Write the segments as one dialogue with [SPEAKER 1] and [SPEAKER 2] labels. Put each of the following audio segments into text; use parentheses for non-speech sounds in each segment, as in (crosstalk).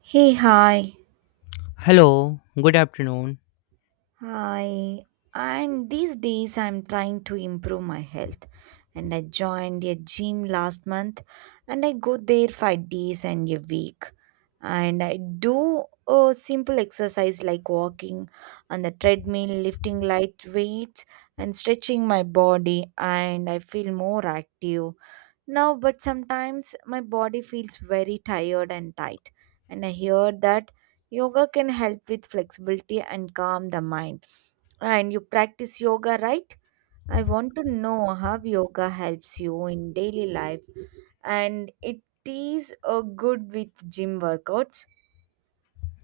[SPEAKER 1] Hey, hi.
[SPEAKER 2] Hello, good afternoon.
[SPEAKER 1] Hi. And these days I'm trying to improve my health. And I joined a gym last month and I go there 5 days and a week. And I do a simple exercise like walking on the treadmill, lifting light weights and stretching my body and I feel more active now, but sometimes my body feels very tired and tight and I hear that yoga can help with flexibility and calm the mind. And you practice yoga, right? I want to know how yoga helps you in daily life and it is a good with gym workouts.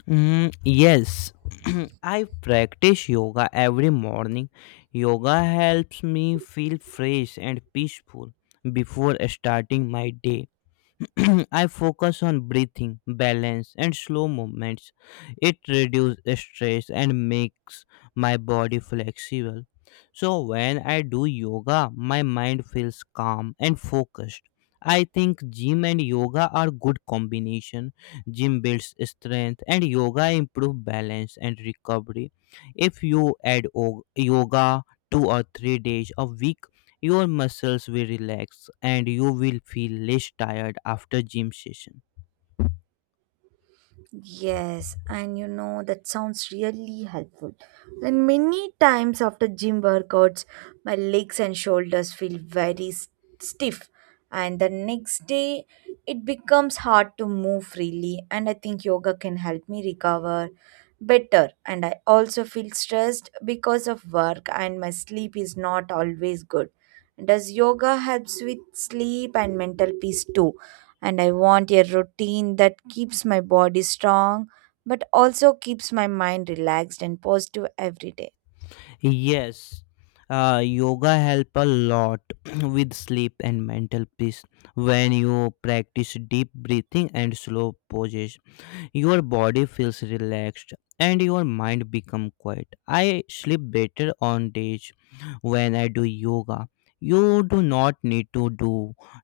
[SPEAKER 2] Mm, yes, (clears throat) I practice yoga every morning. Yoga helps me feel fresh and peaceful before starting my day. (clears throat) I focus on breathing, balance, and slow movements. It reduces stress and makes my body flexible. So, when I do yoga, my mind feels calm and focused. I think gym and yoga are good combination. Gym builds strength and yoga improve balance and recovery. If you add yoga 2 or 3 days a week, your muscles will relax and you will feel less tired after gym session.
[SPEAKER 1] Yes, and you know that sounds really helpful. And many times after gym workouts, my legs and shoulders feel very stiff, and the next day it becomes hard to move freely. And I think yoga can help me recover better. And I also feel stressed because of work, and my sleep is not always good. Does yoga helps with sleep and mental peace too? And I want a routine that keeps my body strong but also keeps my mind relaxed and positive every day.
[SPEAKER 2] Yes, yoga help a lot (clears throat) with sleep and mental peace when you practice deep breathing and slow poses. Your body feels relaxed and your mind become quiet. I sleep better on days when I do yoga. You do not need to do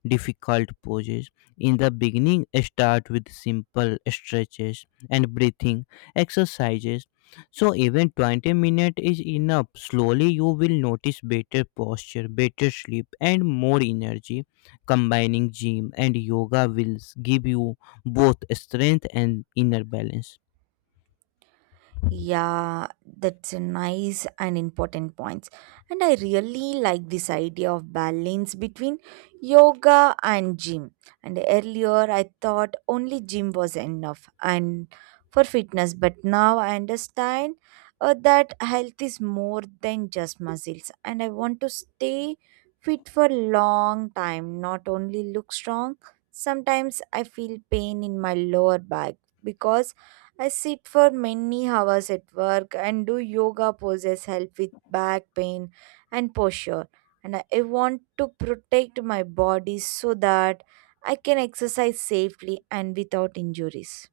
[SPEAKER 2] difficult poses in the beginning. Start with simple stretches and breathing exercises, so even 20 minutes is enough. Slowly you will notice better posture, better sleep, and more energy. Combining gym and yoga will give you both strength and inner balance.
[SPEAKER 1] Yeah, that's a nice and important points. And I really like this idea of balance between yoga and gym. And earlier I thought only gym was enough and for fitness, but now I understand that health is more than just muscles and I want to stay fit for long time, not only look strong. Sometimes I feel pain in my lower back because I sit for many hours at work and do yoga poses help with back pain and posture. And I want to protect my body so that I can exercise safely and without injuries.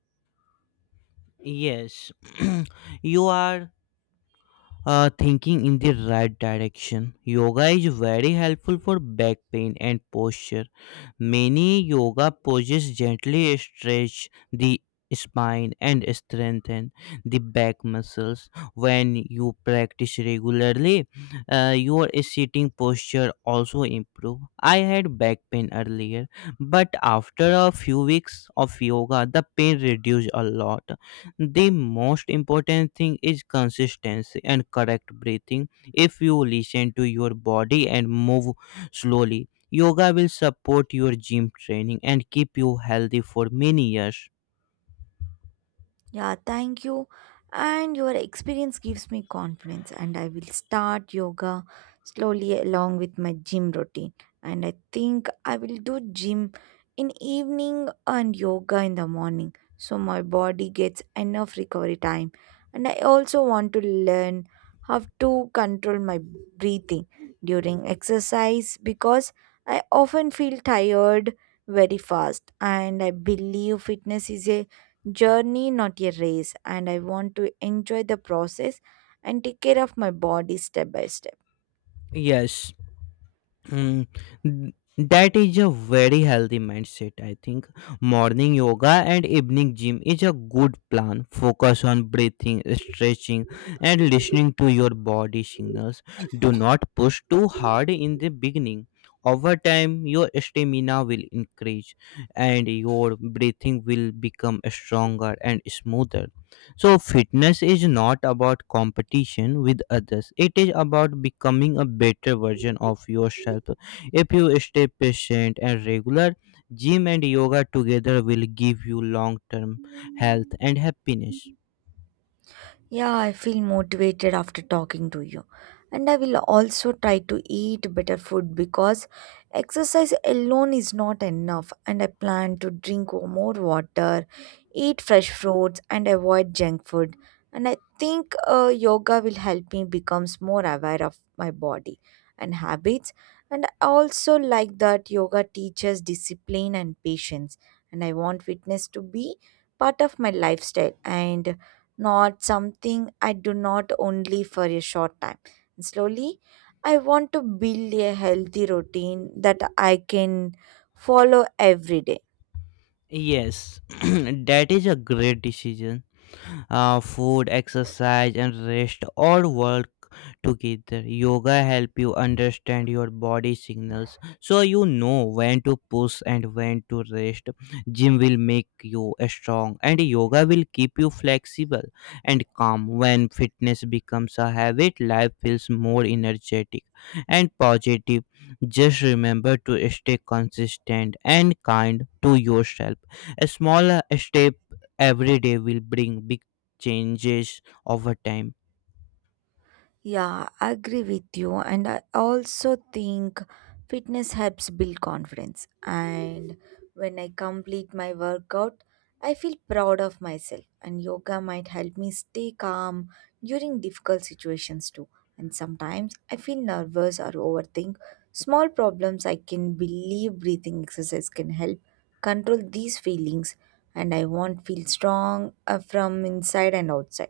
[SPEAKER 2] Yes, (clears throat) you are thinking in the right direction. Yoga is very helpful for back pain and posture. Many yoga poses gently stretch the spine and strengthen the back muscles. When you practice regularly, your sitting posture also improve. I had back pain earlier, but after a few weeks of yoga, the pain reduced a lot. The most important thing is consistency and correct breathing. If you listen to your body and move slowly, yoga will support your gym training and keep you healthy for many years.
[SPEAKER 1] Yeah, thank you. And your experience gives me confidence, and I will start yoga slowly along with my gym routine. And I think I will do gym in evening and yoga in the morning, so my body gets enough recovery time. And I also want to learn how to control my breathing during exercise because I often feel tired very fast, and I believe fitness is a journey, not a race, and I want to enjoy the process and take care of my body step by step.
[SPEAKER 2] Yes. Hmm. n- that is a very healthy mindset, I think. Morning yoga and evening gym is a good plan. Focus on breathing, stretching, and listening to your body signals. Do not push too hard in the beginning. Over time, your stamina will increase and your breathing will become stronger and smoother. So, fitness is not about competition with others. It is about becoming a better version of yourself. If you stay patient and regular, gym and yoga together will give you long term health and happiness.
[SPEAKER 1] Yeah, I feel motivated after talking to you. And I will also try to eat better food because exercise alone is not enough. And I plan to drink more water, eat fresh fruits, and avoid junk food. And I think yoga will help me becomes more aware of my body and habits. And I also like that yoga teaches discipline and patience. And I want fitness to be part of my lifestyle and not something I do not only for a short time. And slowly, I want to build a healthy routine that I can follow every day.
[SPEAKER 2] Yes, (clears throat) that is a great decision. Food, exercise, and rest all work together. Yoga help you understand your body signals, so you know when to push and when to rest. Gym will make you strong and yoga will keep you flexible and calm. When fitness becomes a habit, life feels more energetic and positive. Just remember to stay consistent and kind to yourself. A small step every day will bring changes over time.
[SPEAKER 1] Yeah, I agree with you. And I also think fitness helps build confidence. And when I complete my workout, I feel proud of myself. And yoga might help me stay calm during difficult situations too. And sometimes I feel nervous or overthink small problems. I can believe breathing exercise can help control these feelings. And I want feel strong from inside and outside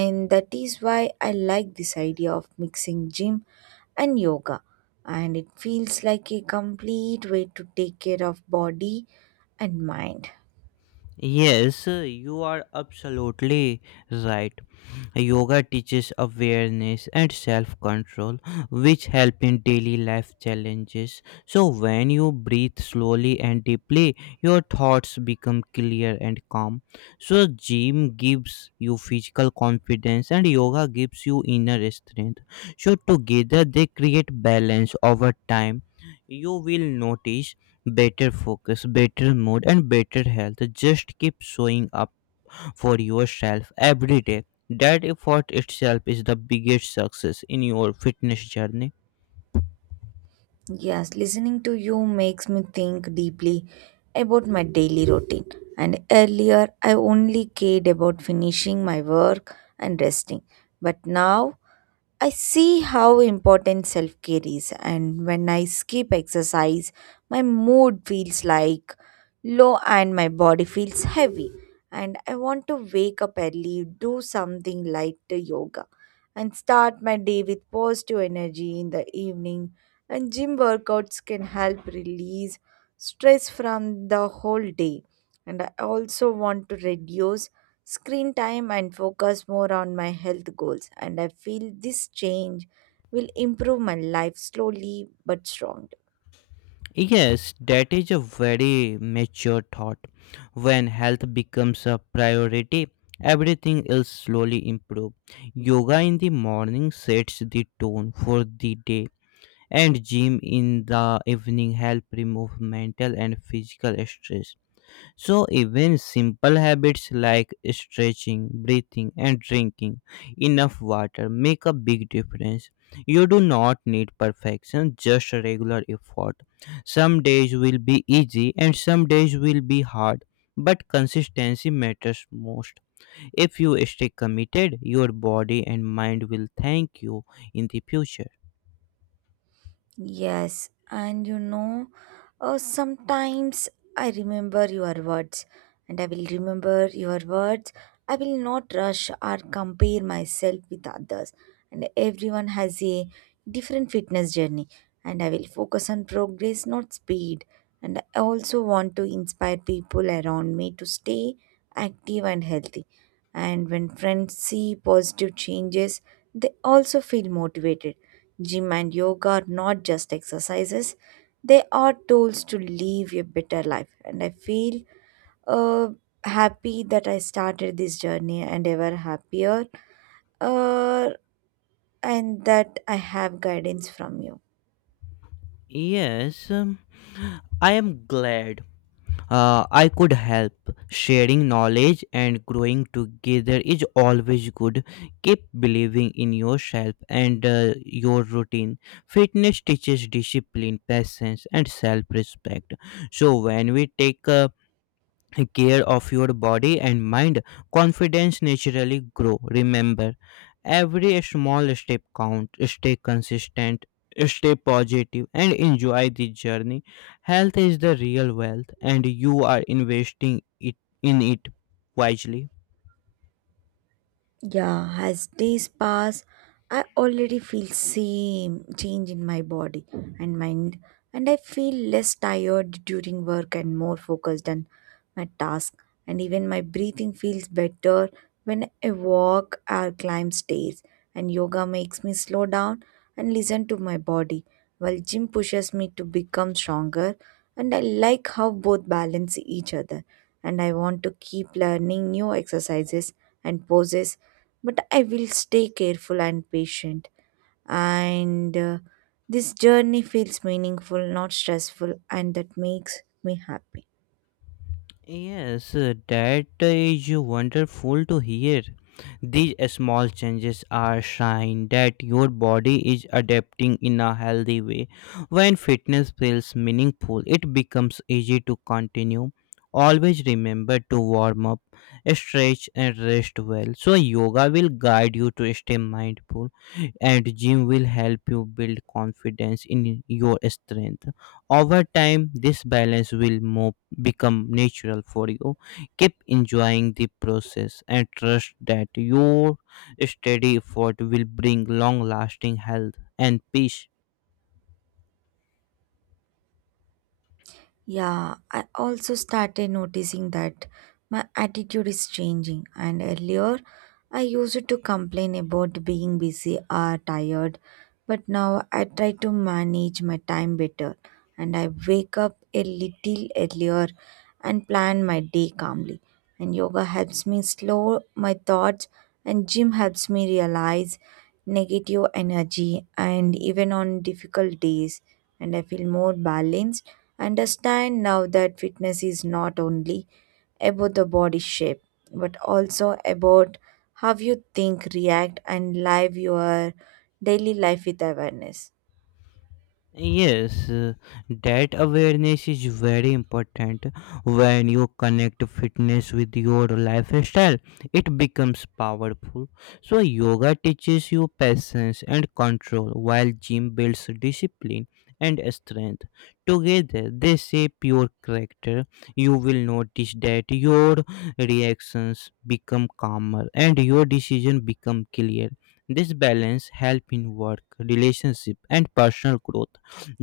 [SPEAKER 1] and that is why I like this idea of mixing gym and yoga and it feels like a complete way to take care of body and mind.
[SPEAKER 2] Yes, you are absolutely right. Yoga teaches awareness and self control, which help in daily life challenges. So, when you breathe slowly and deeply, your thoughts become clear and calm. So, gym gives you physical confidence, and yoga gives you inner strength. So, together they create balance over time. You will notice better focus, better mood, and better health. Just keep showing up for yourself every day. That effort itself is the biggest success in your fitness journey.
[SPEAKER 1] Yes, listening to you makes me think deeply about my daily routine. And earlier, I only cared about finishing my work and resting. But now, I see how important self care is, and when I skip exercise, my mood feels like low and my body feels heavy. And I want to wake up early, do something light to yoga, and start my day with positive energy in the evening. And gym workouts can help release stress from the whole day. And I also want to reduce screen time and focus more on my health goals. And I feel this change will improve my life slowly but strongly.
[SPEAKER 2] Yes, that is a very mature thought. When health becomes a priority, everything else slowly improves. Yoga in the morning sets the tone for the day, and gym in the evening help remove mental and physical stress. So, even simple habits like stretching, breathing, and drinking enough water make a big difference. You do not need perfection, just regular effort. Some days will be easy and some days will be hard, but consistency matters most. If you stay committed, your body and mind will thank you in the future.
[SPEAKER 1] Yes, and you know, sometimes I remember your words, and I will remember your words. I will not rush or compare myself with others, and everyone has a different fitness journey, and I will focus on progress, not speed. And I also want to inspire people around me to stay active and healthy. And when friends see positive changes, they also feel motivated. Gym and yoga are not just exercises, they are tools to live a better life. And I feel uh, happy that I started this journey and ever happier uh, and that I have guidance from you.
[SPEAKER 2] Yes, I am glad I could help. Sharing knowledge and growing together is always good. Keep believing in yourself and your routine. Fitness teaches discipline, patience, and self respect. So, when we take care of your body and mind, confidence naturally grow. Remember, every small step count. Stay consistent, stay positive, and enjoy the journey. Health is the real wealth and you are investing it in it wisely.
[SPEAKER 1] Yeah, as days pass, I already feel same change in my body and mind, and I feel less tired during work and more focused on my task. And even my breathing feels better when I walk or climb stairs. And yoga makes me slow down and listen to my body, while gym pushes me to become stronger. And I like how both balance each other and I want to keep learning new exercises and poses, but I will stay careful and patient. And this journey feels meaningful, not stressful, and that makes me happy.
[SPEAKER 2] Yes, that is wonderful to hear. These small changes are sign that your body is adapting in a healthy way. When fitness feels meaningful, it becomes easy to continue. Always remember to warm up, stretch, and rest well. So yoga will guide you to stay mindful and gym will help you build confidence in your strength. Over time, this balance will move become natural for you. Keep enjoying the process and trust that your steady effort will bring long lasting health and peace.
[SPEAKER 1] Yeah, I also started noticing that my attitude is changing. And earlier, I used to complain about being busy or tired, but now I try to manage my time better. And I wake up a little earlier and plan my day calmly. And yoga helps me slow my thoughts, and gym helps me realize negative energy and even on difficult days. And I feel more balanced. Understand now that fitness is not only about the body shape, but also about how you think, react, and live your daily life with awareness.
[SPEAKER 2] Yes, that awareness is very important. When you connect fitness with your lifestyle, it becomes powerful. So, yoga teaches you patience and control, while gym builds discipline and strength. Together, they shape your character. You will notice that your reactions become calmer and your decisions become clear. This balance helps in work, relationship, and personal growth.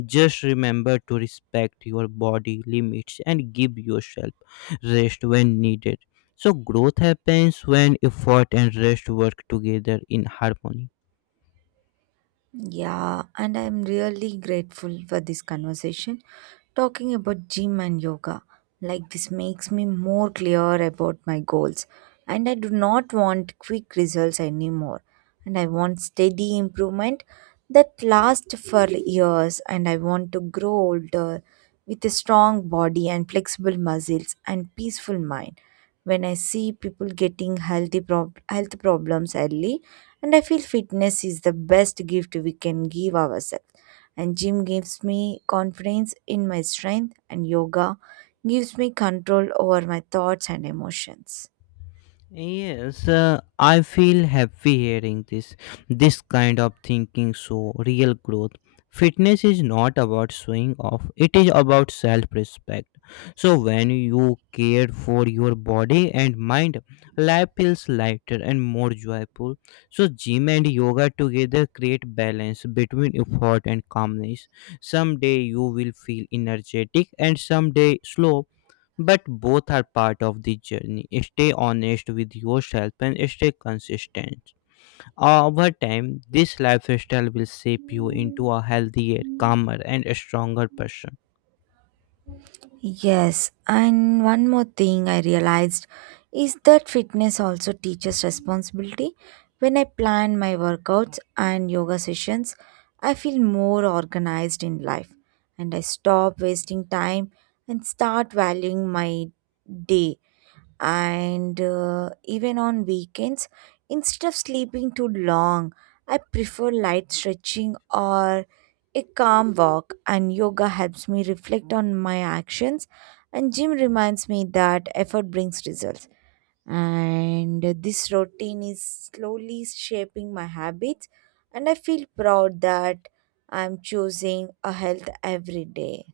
[SPEAKER 2] Just remember to respect your body limits and give yourself rest when needed. So, growth happens when effort and rest work together in harmony.
[SPEAKER 1] Yeah, and I'm really grateful for this conversation talking about gym and yoga. Like, this makes me more clear about my goals. And I do not want quick results anymore. And I want steady improvement that lasts for years. And I want to grow older with a strong body and flexible muscles and peaceful mind. When I see people getting healthy health problems early, and I feel fitness is the best gift we can give ourselves. And gym gives me confidence in my strength, and yoga gives me control over my thoughts and emotions.
[SPEAKER 2] Yes, I feel happy hearing this. This kind of thinking show real growth. Fitness is not about showing off, it is about self respect. So, when you care for your body and mind, life feels lighter and more joyful. So, gym and yoga together create balance between effort and calmness. Someday you will feel energetic, and someday slow, but both are part of the journey. Stay honest with yourself and stay consistent. Over time, this lifestyle will shape you into a healthier, calmer, and stronger person.
[SPEAKER 1] Yes, and one more thing I realized is that fitness also teaches responsibility. When I plan my workouts and yoga sessions, I feel more organized in life and I stop wasting time and start valuing my day and even on weekends instead of sleeping too long I prefer light stretching or a calm walk and yoga helps me reflect on my actions and gym reminds me that effort brings results and this routine is slowly shaping my habits and I feel proud that I'm choosing a health every day.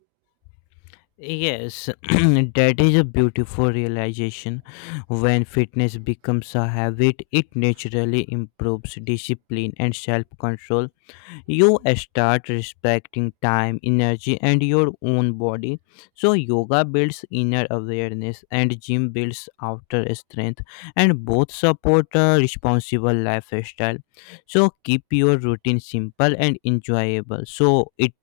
[SPEAKER 2] Yes, (clears throat) that is a beautiful realization. When fitness becomes a habit, it naturally improves discipline and self control. You start respecting time, energy, and your own body. So, yoga builds inner awareness, and gym builds outer strength, and both support a responsible lifestyle. So, keep your routine simple and enjoyable. So, it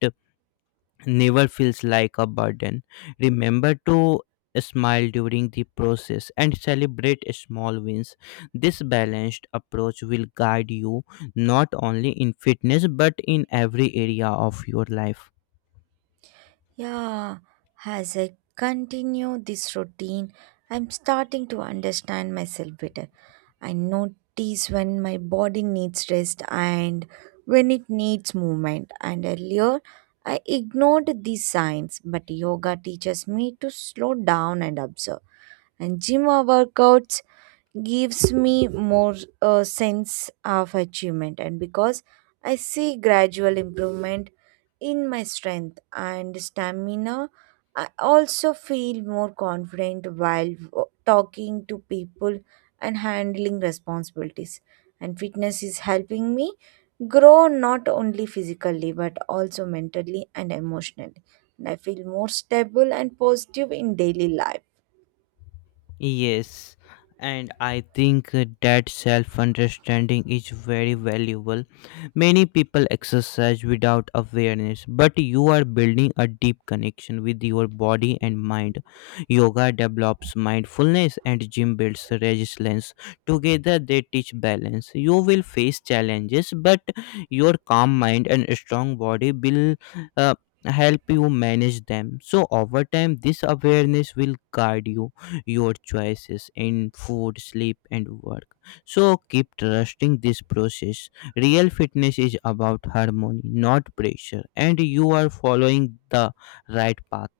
[SPEAKER 2] never feels like a burden. Remember to smile during the process and celebrate small wins. This balanced approach will guide you not only in fitness but in every area of your life.
[SPEAKER 1] Yeah, as I continue this routine, I'm starting to understand myself better. I notice when my body needs rest and when it needs movement. And earlier, I ignored these signs, but yoga teaches me to slow down and observe. And gym workouts gives me more sense of achievement. And because I see gradual improvement in my strength and stamina. I also feel more confident while talking to people and handling responsibilities. And fitness is helping me grow not only physically but also mentally and emotionally. And I feel more stable and positive in daily life.
[SPEAKER 2] Yes, and I think that self understanding is very valuable. Many people exercise without awareness, but you are building a deep connection with your body and mind. Yoga develops mindfulness, and gym builds resilience. Together, they teach balance. You will face challenges, but your calm mind and strong body will. Uh, Help you manage them. So over time this awareness will guide you your choices in food, sleep, and work. So keep trusting this process. Real fitness is about harmony, not pressure, and you are following the right path.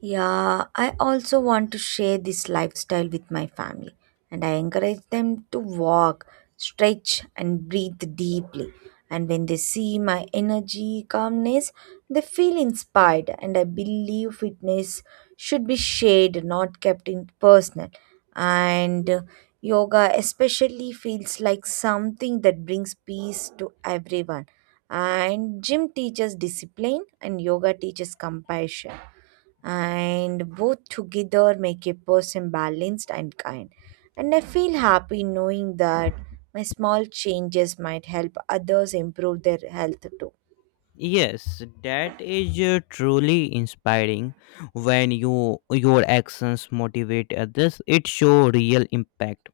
[SPEAKER 1] Yeah, I also want to share this lifestyle with my family, and I encourage them to walk, stretch, and breathe deeply. And when they see my energy, calmness, they feel inspired. And I believe fitness should be shared, not kept in personal. And yoga especially feels like something that brings peace to everyone. And gym teaches discipline, and yoga teaches compassion and both together make a person balanced and kind. And I feel happy knowing that my small changes might help others improve their health too.
[SPEAKER 2] Yes, that is truly inspiring. When you your actions motivate others, it show real impact.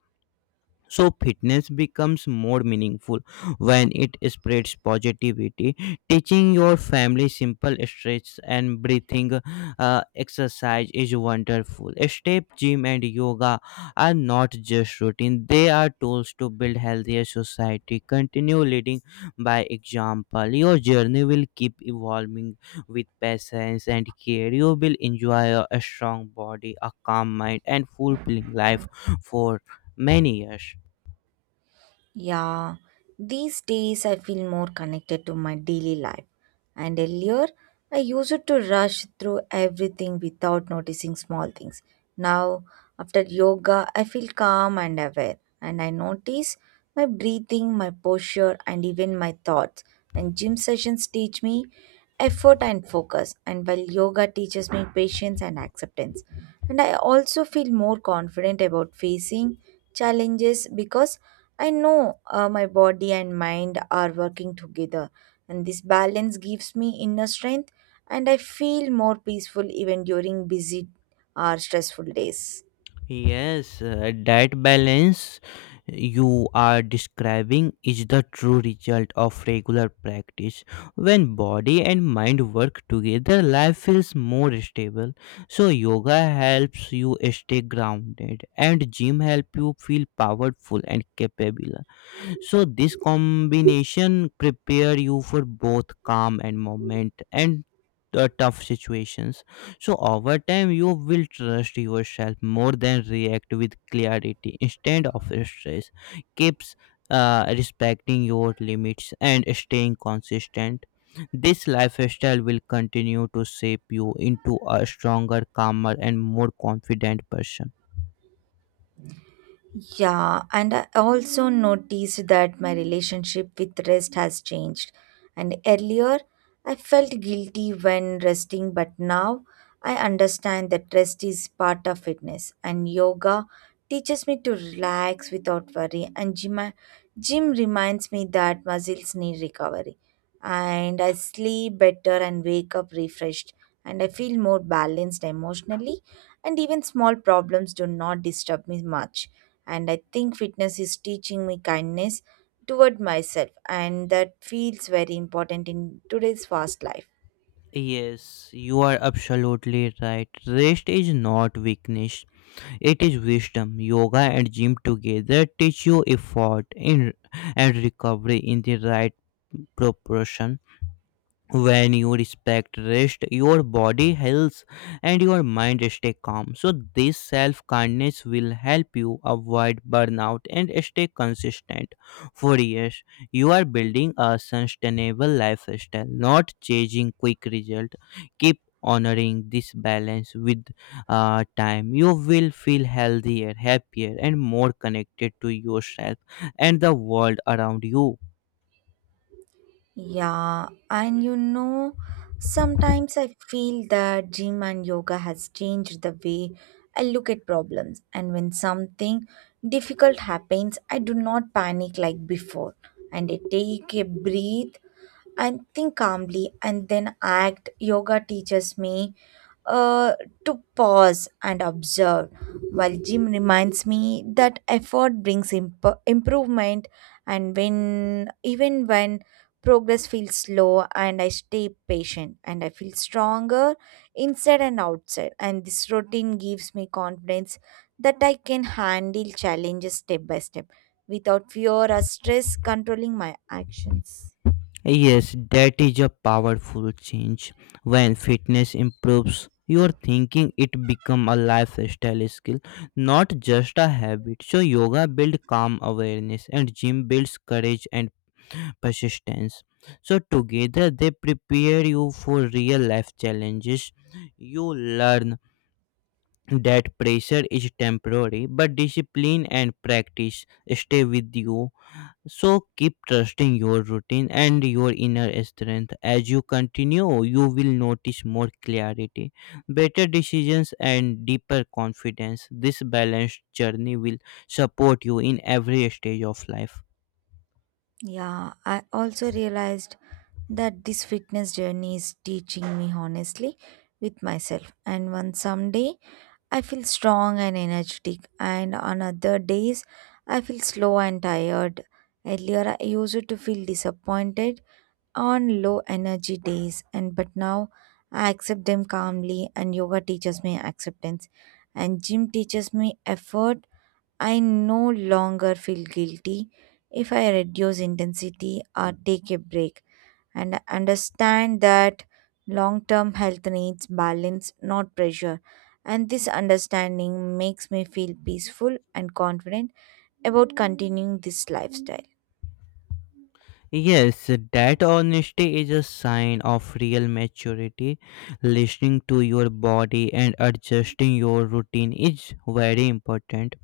[SPEAKER 2] So fitness becomes more meaningful when it spreads positivity. Teaching your family simple stretches and breathing exercise is wonderful. Step gym and yoga are not just routine; they are tools to build healthier society. Continue leading by example. Your journey will keep evolving with patience and care. You will enjoy a strong body, a calm mind, and fulfilling life for many years.
[SPEAKER 1] Yeah, these days I feel more connected to my daily life. And earlier, I used to rush through everything without noticing small things. Now, after yoga, I feel calm and aware, and I notice my breathing, my posture, and even my thoughts. And gym sessions teach me effort and focus, and while yoga teaches me patience and acceptance. And I also feel more confident about facing challenges because I know my body and mind are working together, and this balance gives me inner strength, and I feel more peaceful even during busy or stressful days.
[SPEAKER 2] Yes, that balance you are describing is the true result of regular practice. When body and mind work together, life feels more stable. So yoga helps you stay grounded and gym help you feel powerful and capable. So this combination prepare you for both calm and moment and tough situations. So over time you will trust yourself more, than react with clarity instead of stress. Keeps respecting your limits and staying consistent. This lifestyle will continue to shape you into a stronger, calmer, and more confident person.
[SPEAKER 1] Yeah, and I also noticed that my relationship with rest has changed. And earlier, I felt guilty when resting, but now I understand that rest is part of fitness. And yoga teaches me to relax without worry. And gym reminds me that muscles need recovery. And I sleep better and wake up refreshed. And I feel more balanced emotionally. And even small problems do not disturb me much and I think fitness is teaching me kindness toward myself, and that feels very important in today's fast life.
[SPEAKER 2] Yes, you are absolutely right. Rest is not weakness, it is wisdom. Yoga and gym together teach you effort in, and recovery in the right proportion. When you respect rest, your body heals and your mind stay calm. So this self kindness will help you avoid burnout and stay consistent for years. You are building a sustainable lifestyle, not chasing quick result. Keep honoring this balance. With time you will feel healthier, happier, and more connected to yourself and the world around you.
[SPEAKER 1] Yeah, sometimes I feel that gym and yoga has changed the way I look at problems, and when something difficult happens, I do not panic like before, and I take a breath and think calmly and then act. Yoga teaches me uh, to pause and observe, while gym reminds me that effort brings improvement, and when even when progress feels slow and I stay patient and I feel stronger inside and outside and this routine gives me confidence that I can handle challenges step by step without fear or stress controlling my actions.
[SPEAKER 2] Yes, that is a powerful change. When fitness improves your thinking, it become a lifestyle skill, not just a habit. So yoga builds calm awareness and gym builds courage and persistence. So together they prepare you for real life challenges. You learn that pressure is temporary, but discipline and practice stay with you. So keep trusting your routine and your inner strength. As you continue, you will notice more clarity, better decisions, and deeper confidence. This balanced journey will support you in every stage of life.
[SPEAKER 1] Yeah, I also realized that this fitness journey is teaching me honestly with myself. And one someday I feel strong and energetic, and on other days I feel slow and tired. Earlier I used to feel disappointed on low energy days, and but now I accept them calmly. And yoga teaches me acceptance, and gym teaches me effort. I no longer feel guilty if I reduce intensity or take a break and I understand that long term health needs balance, not pressure. And this understanding makes me feel peaceful and confident about continuing this lifestyle.
[SPEAKER 2] Yes, that honesty is a sign of real maturity. Listening to your body and adjusting your routine is very important.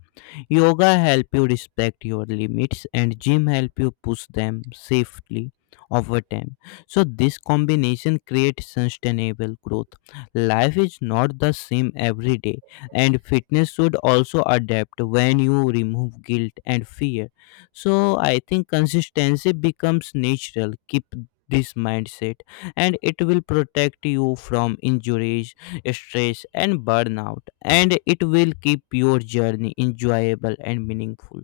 [SPEAKER 2] Yoga help you respect your limits and gym help you push them safely over time. So this combination creates sustainable growth. Life is not the same every day, and fitness should also adapt when you remove guilt and fear. So I think consistency becomes natural. Keep this mindset and it will protect you from injuries stress, and burnout, and it will keep your journey enjoyable and meaningful.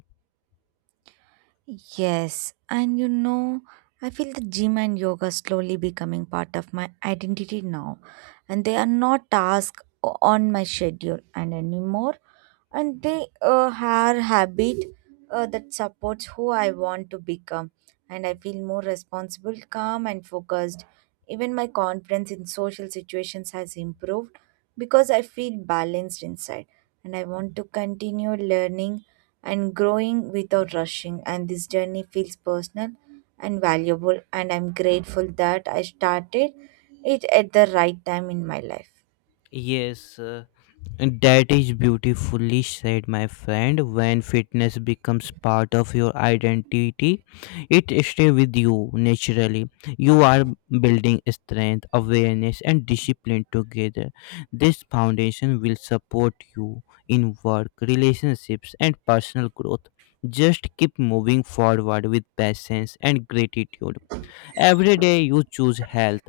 [SPEAKER 1] Yes, I feel the gym and yoga slowly becoming part of my identity now, and they are not tasks on my schedule and anymore, and they are habit that supports who I want to become, and I feel more responsible, calm, and focused. Even my confidence in social situations has improved because I feel balanced inside, and I want to continue learning and growing without rushing. And this journey feels personal and valuable, and I'm grateful that I started it at the right time in my life.
[SPEAKER 2] Yes, that is beautifully said, my friend. When fitness becomes part of your identity, it stays with you naturally. You are building strength, awareness, and discipline together. This foundation will support you in work, relationships, and personal growth. Just keep moving forward with patience and gratitude. Every day you choose health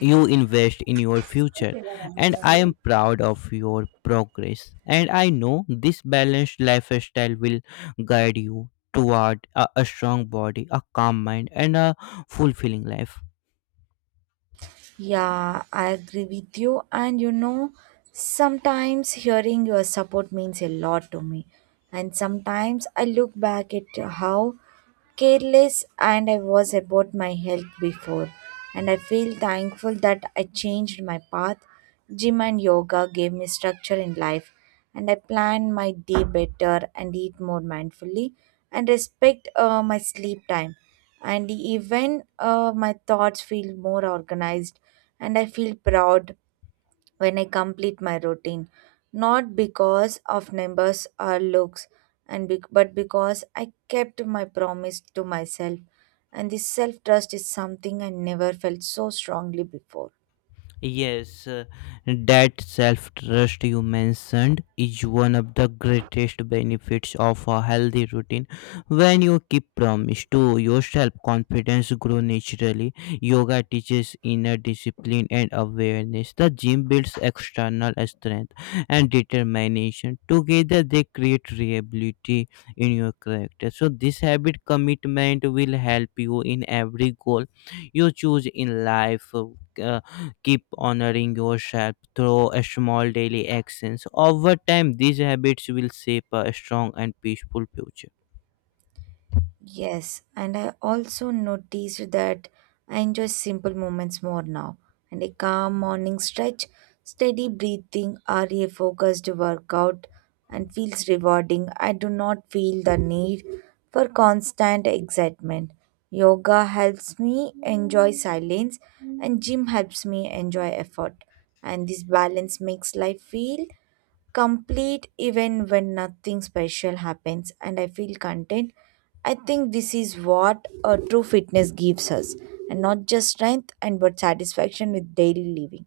[SPEAKER 2] you invest in your future, and I am proud of your progress, and I know this balanced lifestyle will guide you toward a strong body, a calm mind, and a fulfilling life.
[SPEAKER 1] Yeah, I agree with you. And sometimes hearing your support means a lot to me. And sometimes I look back at how careless and I was about my health before. And I feel thankful that I changed my path. Gym and yoga gave me structure in life, and I plan my day better and eat more mindfully and respect my sleep time. And even my thoughts feel more organized and I feel proud when I complete my routine, not because of numbers or looks, and bec but because I kept my promise to myself. And this self trust is something I never felt so strongly before.
[SPEAKER 2] Yes, that self trust you mentioned is one of the greatest benefits of a healthy routine. When you keep promise to yourself, confidence grows naturally. Yoga teaches inner discipline and awareness. The gym builds external strength and determination. Together, they create reliability in your character. So, this habit commitment will help you in every goal you choose in life. Uh, Keep honoring yourself through a small daily actions. Over time, these habits will shape a strong and peaceful future.
[SPEAKER 1] Yes, and I also noticed that I enjoy simple moments more now. And a calm morning stretch, steady breathing, or a focused workout, and feels rewarding. I do not feel the need for constant excitement. Yoga helps me enjoy silence, and gym helps me enjoy effort. And this balance makes life feel complete even when nothing special happens and I feel content. I think this is what a true fitness gives us and not just strength and but satisfaction with daily living.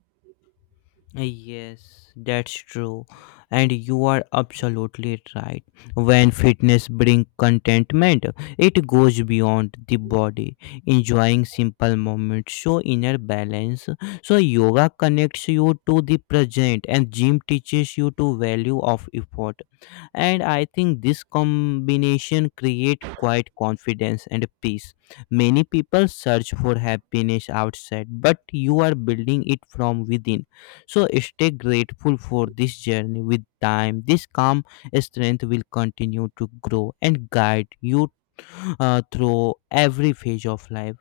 [SPEAKER 2] Yes, that's true, and you are absolutely right. When fitness brings contentment, it goes beyond the body, enjoying simple moments, show inner balance. So yoga connects you to the present, and gym teaches you to value of effort. And I think this combination create quite confidence and peace. Many people search for happiness outside, but you are building it from within. So stay grateful for this journey. With time, this calm strength will continue to grow and guide you through every phase of life.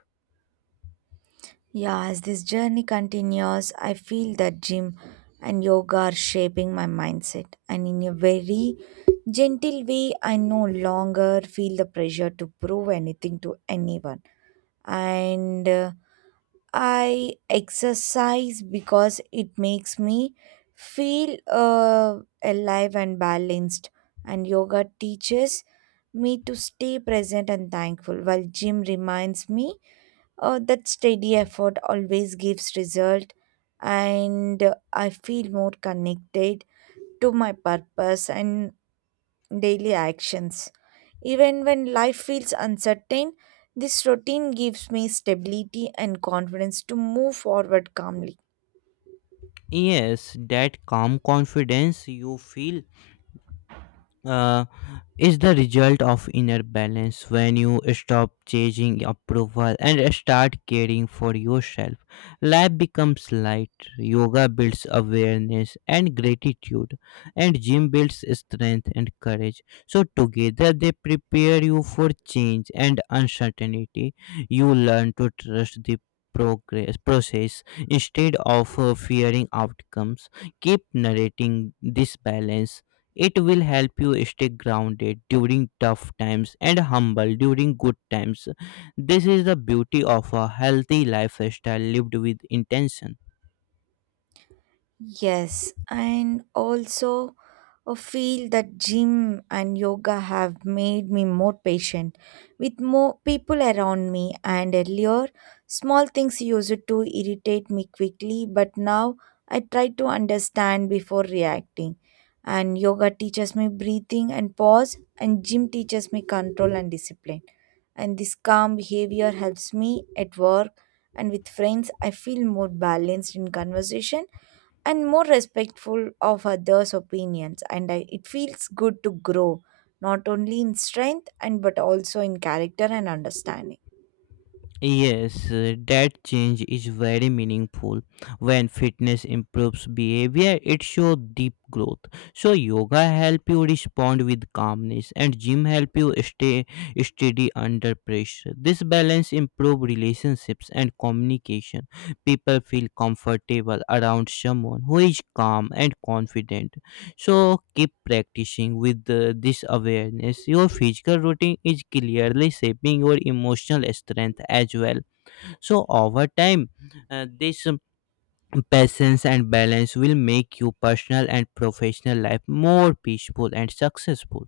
[SPEAKER 1] Yeah, as this journey continues, I feel that gym and yoga are shaping my mindset and in a very gentle way I no longer feel the pressure to prove anything to anyone and I exercise because it makes me feel alive and balanced, and yoga teaches me to stay present and thankful, while gym reminds me that steady effort always gives result, and I feel more connected to my purpose and daily actions. Even when life feels uncertain, this routine gives me stability and confidence to move forward calmly.
[SPEAKER 2] Yes, that calm confidence you feel uh, is the result of inner balance when you stop chasing approval and start caring for yourself. Life becomes light, yoga builds awareness and gratitude, and gym builds strength and courage. So, together they prepare you for change and uncertainty. You learn to trust the progress process instead of fearing outcomes. Keep narrating this balance. It will help you stay grounded during tough times and humble during good times. This is the beauty of a healthy lifestyle lived with intention.
[SPEAKER 1] Yes, and also I feel that gym and yoga have made me more patient with more people around me. And earlier, small things used to irritate me quickly, but now I try to understand before reacting. And yoga teaches me breathing and pause, and gym teaches me control and discipline. And this calm behavior helps me at work and with friends. I feel more balanced in conversation and more respectful of others' opinions. And I, it feels good to grow, not only in strength and but also in character and understanding.
[SPEAKER 2] Yes, that change is very meaningful. When fitness improves behavior, it shows deep growth. So yoga help you respond with calmness and gym help you stay steady under pressure. This balance improve relationships and communication. People feel comfortable around someone who is calm and confident. So keep practicing with this awareness. Your physical routine is clearly shaping your emotional strength as well. So over time, this patience and balance will make your personal and professional life more peaceful and successful.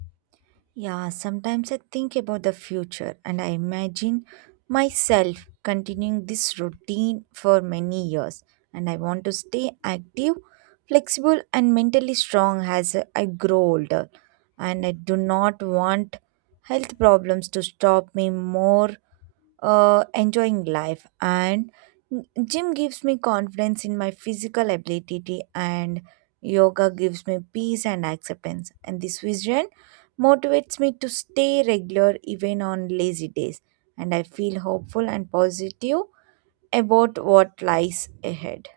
[SPEAKER 1] Yeah, sometimes I think about the future and I imagine myself continuing this routine for many years. And I want to stay active, flexible, and mentally strong as I grow older. And I do not want health problems to stop me more enjoying life. And gym gives me confidence in my physical ability, and yoga gives me peace and acceptance. And this vision motivates me to stay regular even on lazy days, and I feel hopeful and positive about what lies ahead.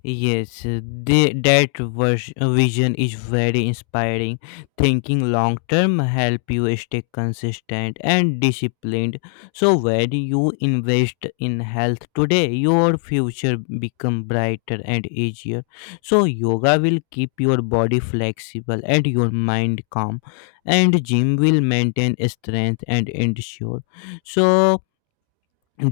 [SPEAKER 2] Yes, that vision is very inspiring. Thinking long term help you stay consistent and disciplined. So when you invest in health today, your future become brighter and easier. So yoga will keep your body flexible and your mind calm, and gym will maintain strength and endure. So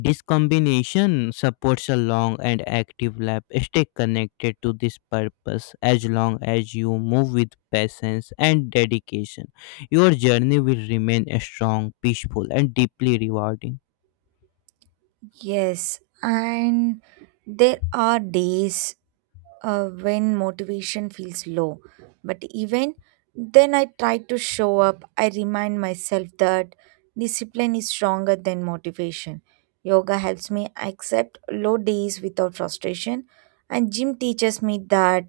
[SPEAKER 2] this combination supports a long and active life. Stay connected to this purpose as long as you move with patience and dedication. Your journey will remain strong, peaceful, and deeply rewarding.
[SPEAKER 1] Yes, and there are days when motivation feels low, but even then, I try to show up. I remind myself that discipline is stronger than motivation. Yoga helps me accept low days without frustration, and gym teaches me that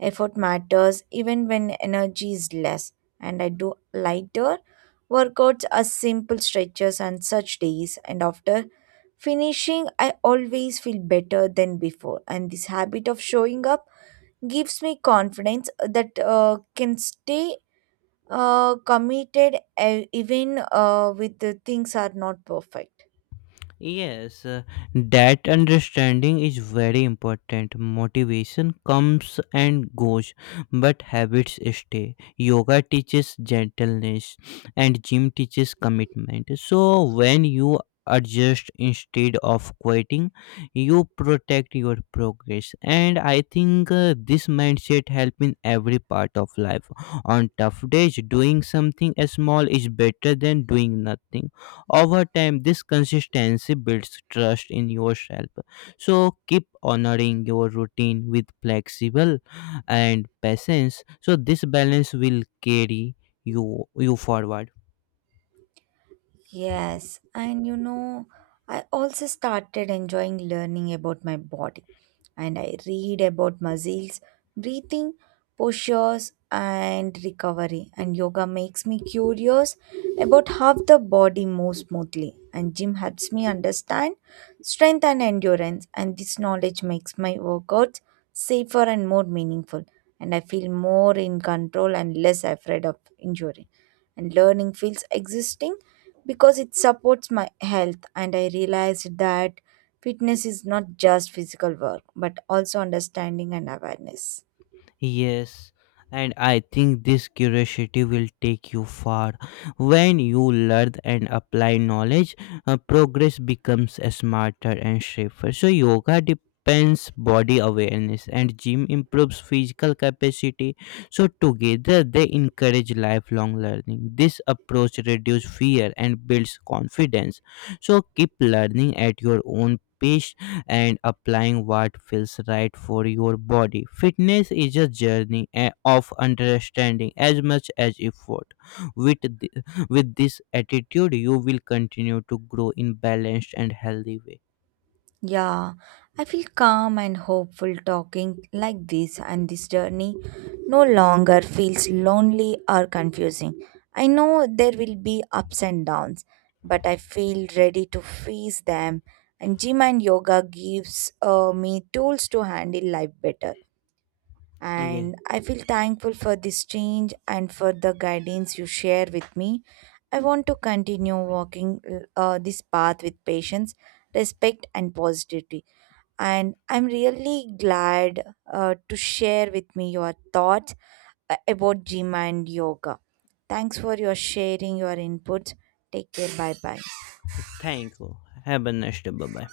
[SPEAKER 1] effort matters even when energy is less. And I do lighter workouts as simple stretches on such days, and after finishing, I always feel better than before, and this habit of showing up gives me confidence that can stay committed even with the things are not perfect.
[SPEAKER 2] Yes, that understanding is very important. Motivation comes and goes, but habits stay. Yoga teaches gentleness, and gym teaches commitment. So, when you adjust instead of quitting, you protect your progress. And I think this mindset helps in every part of life. On tough days, doing something small is better than doing nothing over time, this consistency builds trust in yourself. So keep honoring your routine with flexible and patience. So this balance will carry you forward.
[SPEAKER 1] Yes, I also started enjoying learning about my body and I read about muscles, breathing, postures, and recovery. And yoga makes me curious about how the body moves smoothly. And gym helps me understand strength and endurance. And this knowledge makes my workouts safer and more meaningful. And I feel more in control and less afraid of injury. And learning feels existing because it supports my health. And I realized that fitness is not just physical work, but also understanding and awareness.
[SPEAKER 2] Yes, and I think this curiosity will take you far. When you learn and apply knowledge, progress becomes smarter and safer. So, yoga depends body awareness and gym improves physical capacity. So together they encourage lifelong learning. This approach reduces fear and builds confidence. So keep learning at your own pace and applying what feels right for your body. Fitness is a journey of understanding as much as effort. With, the, with this attitude, you will continue to grow in balanced and healthy way.
[SPEAKER 1] Yeah, I feel calm and hopeful talking like this, and this journey no longer feels lonely or confusing. I know there will be ups and downs, but I feel ready to face them. And gym and yoga gives me tools to handle life better.
[SPEAKER 2] Yeah,
[SPEAKER 1] And I feel thankful for this change and for the guidance you share with me. I want to continue walking this path with patience, respect, and positivity. And I'm really glad to share with me your thoughts about gym and yoga. Thanks for your sharing your inputs. Take care. Bye bye.
[SPEAKER 2] thank you. Have a nice day. Bye bye.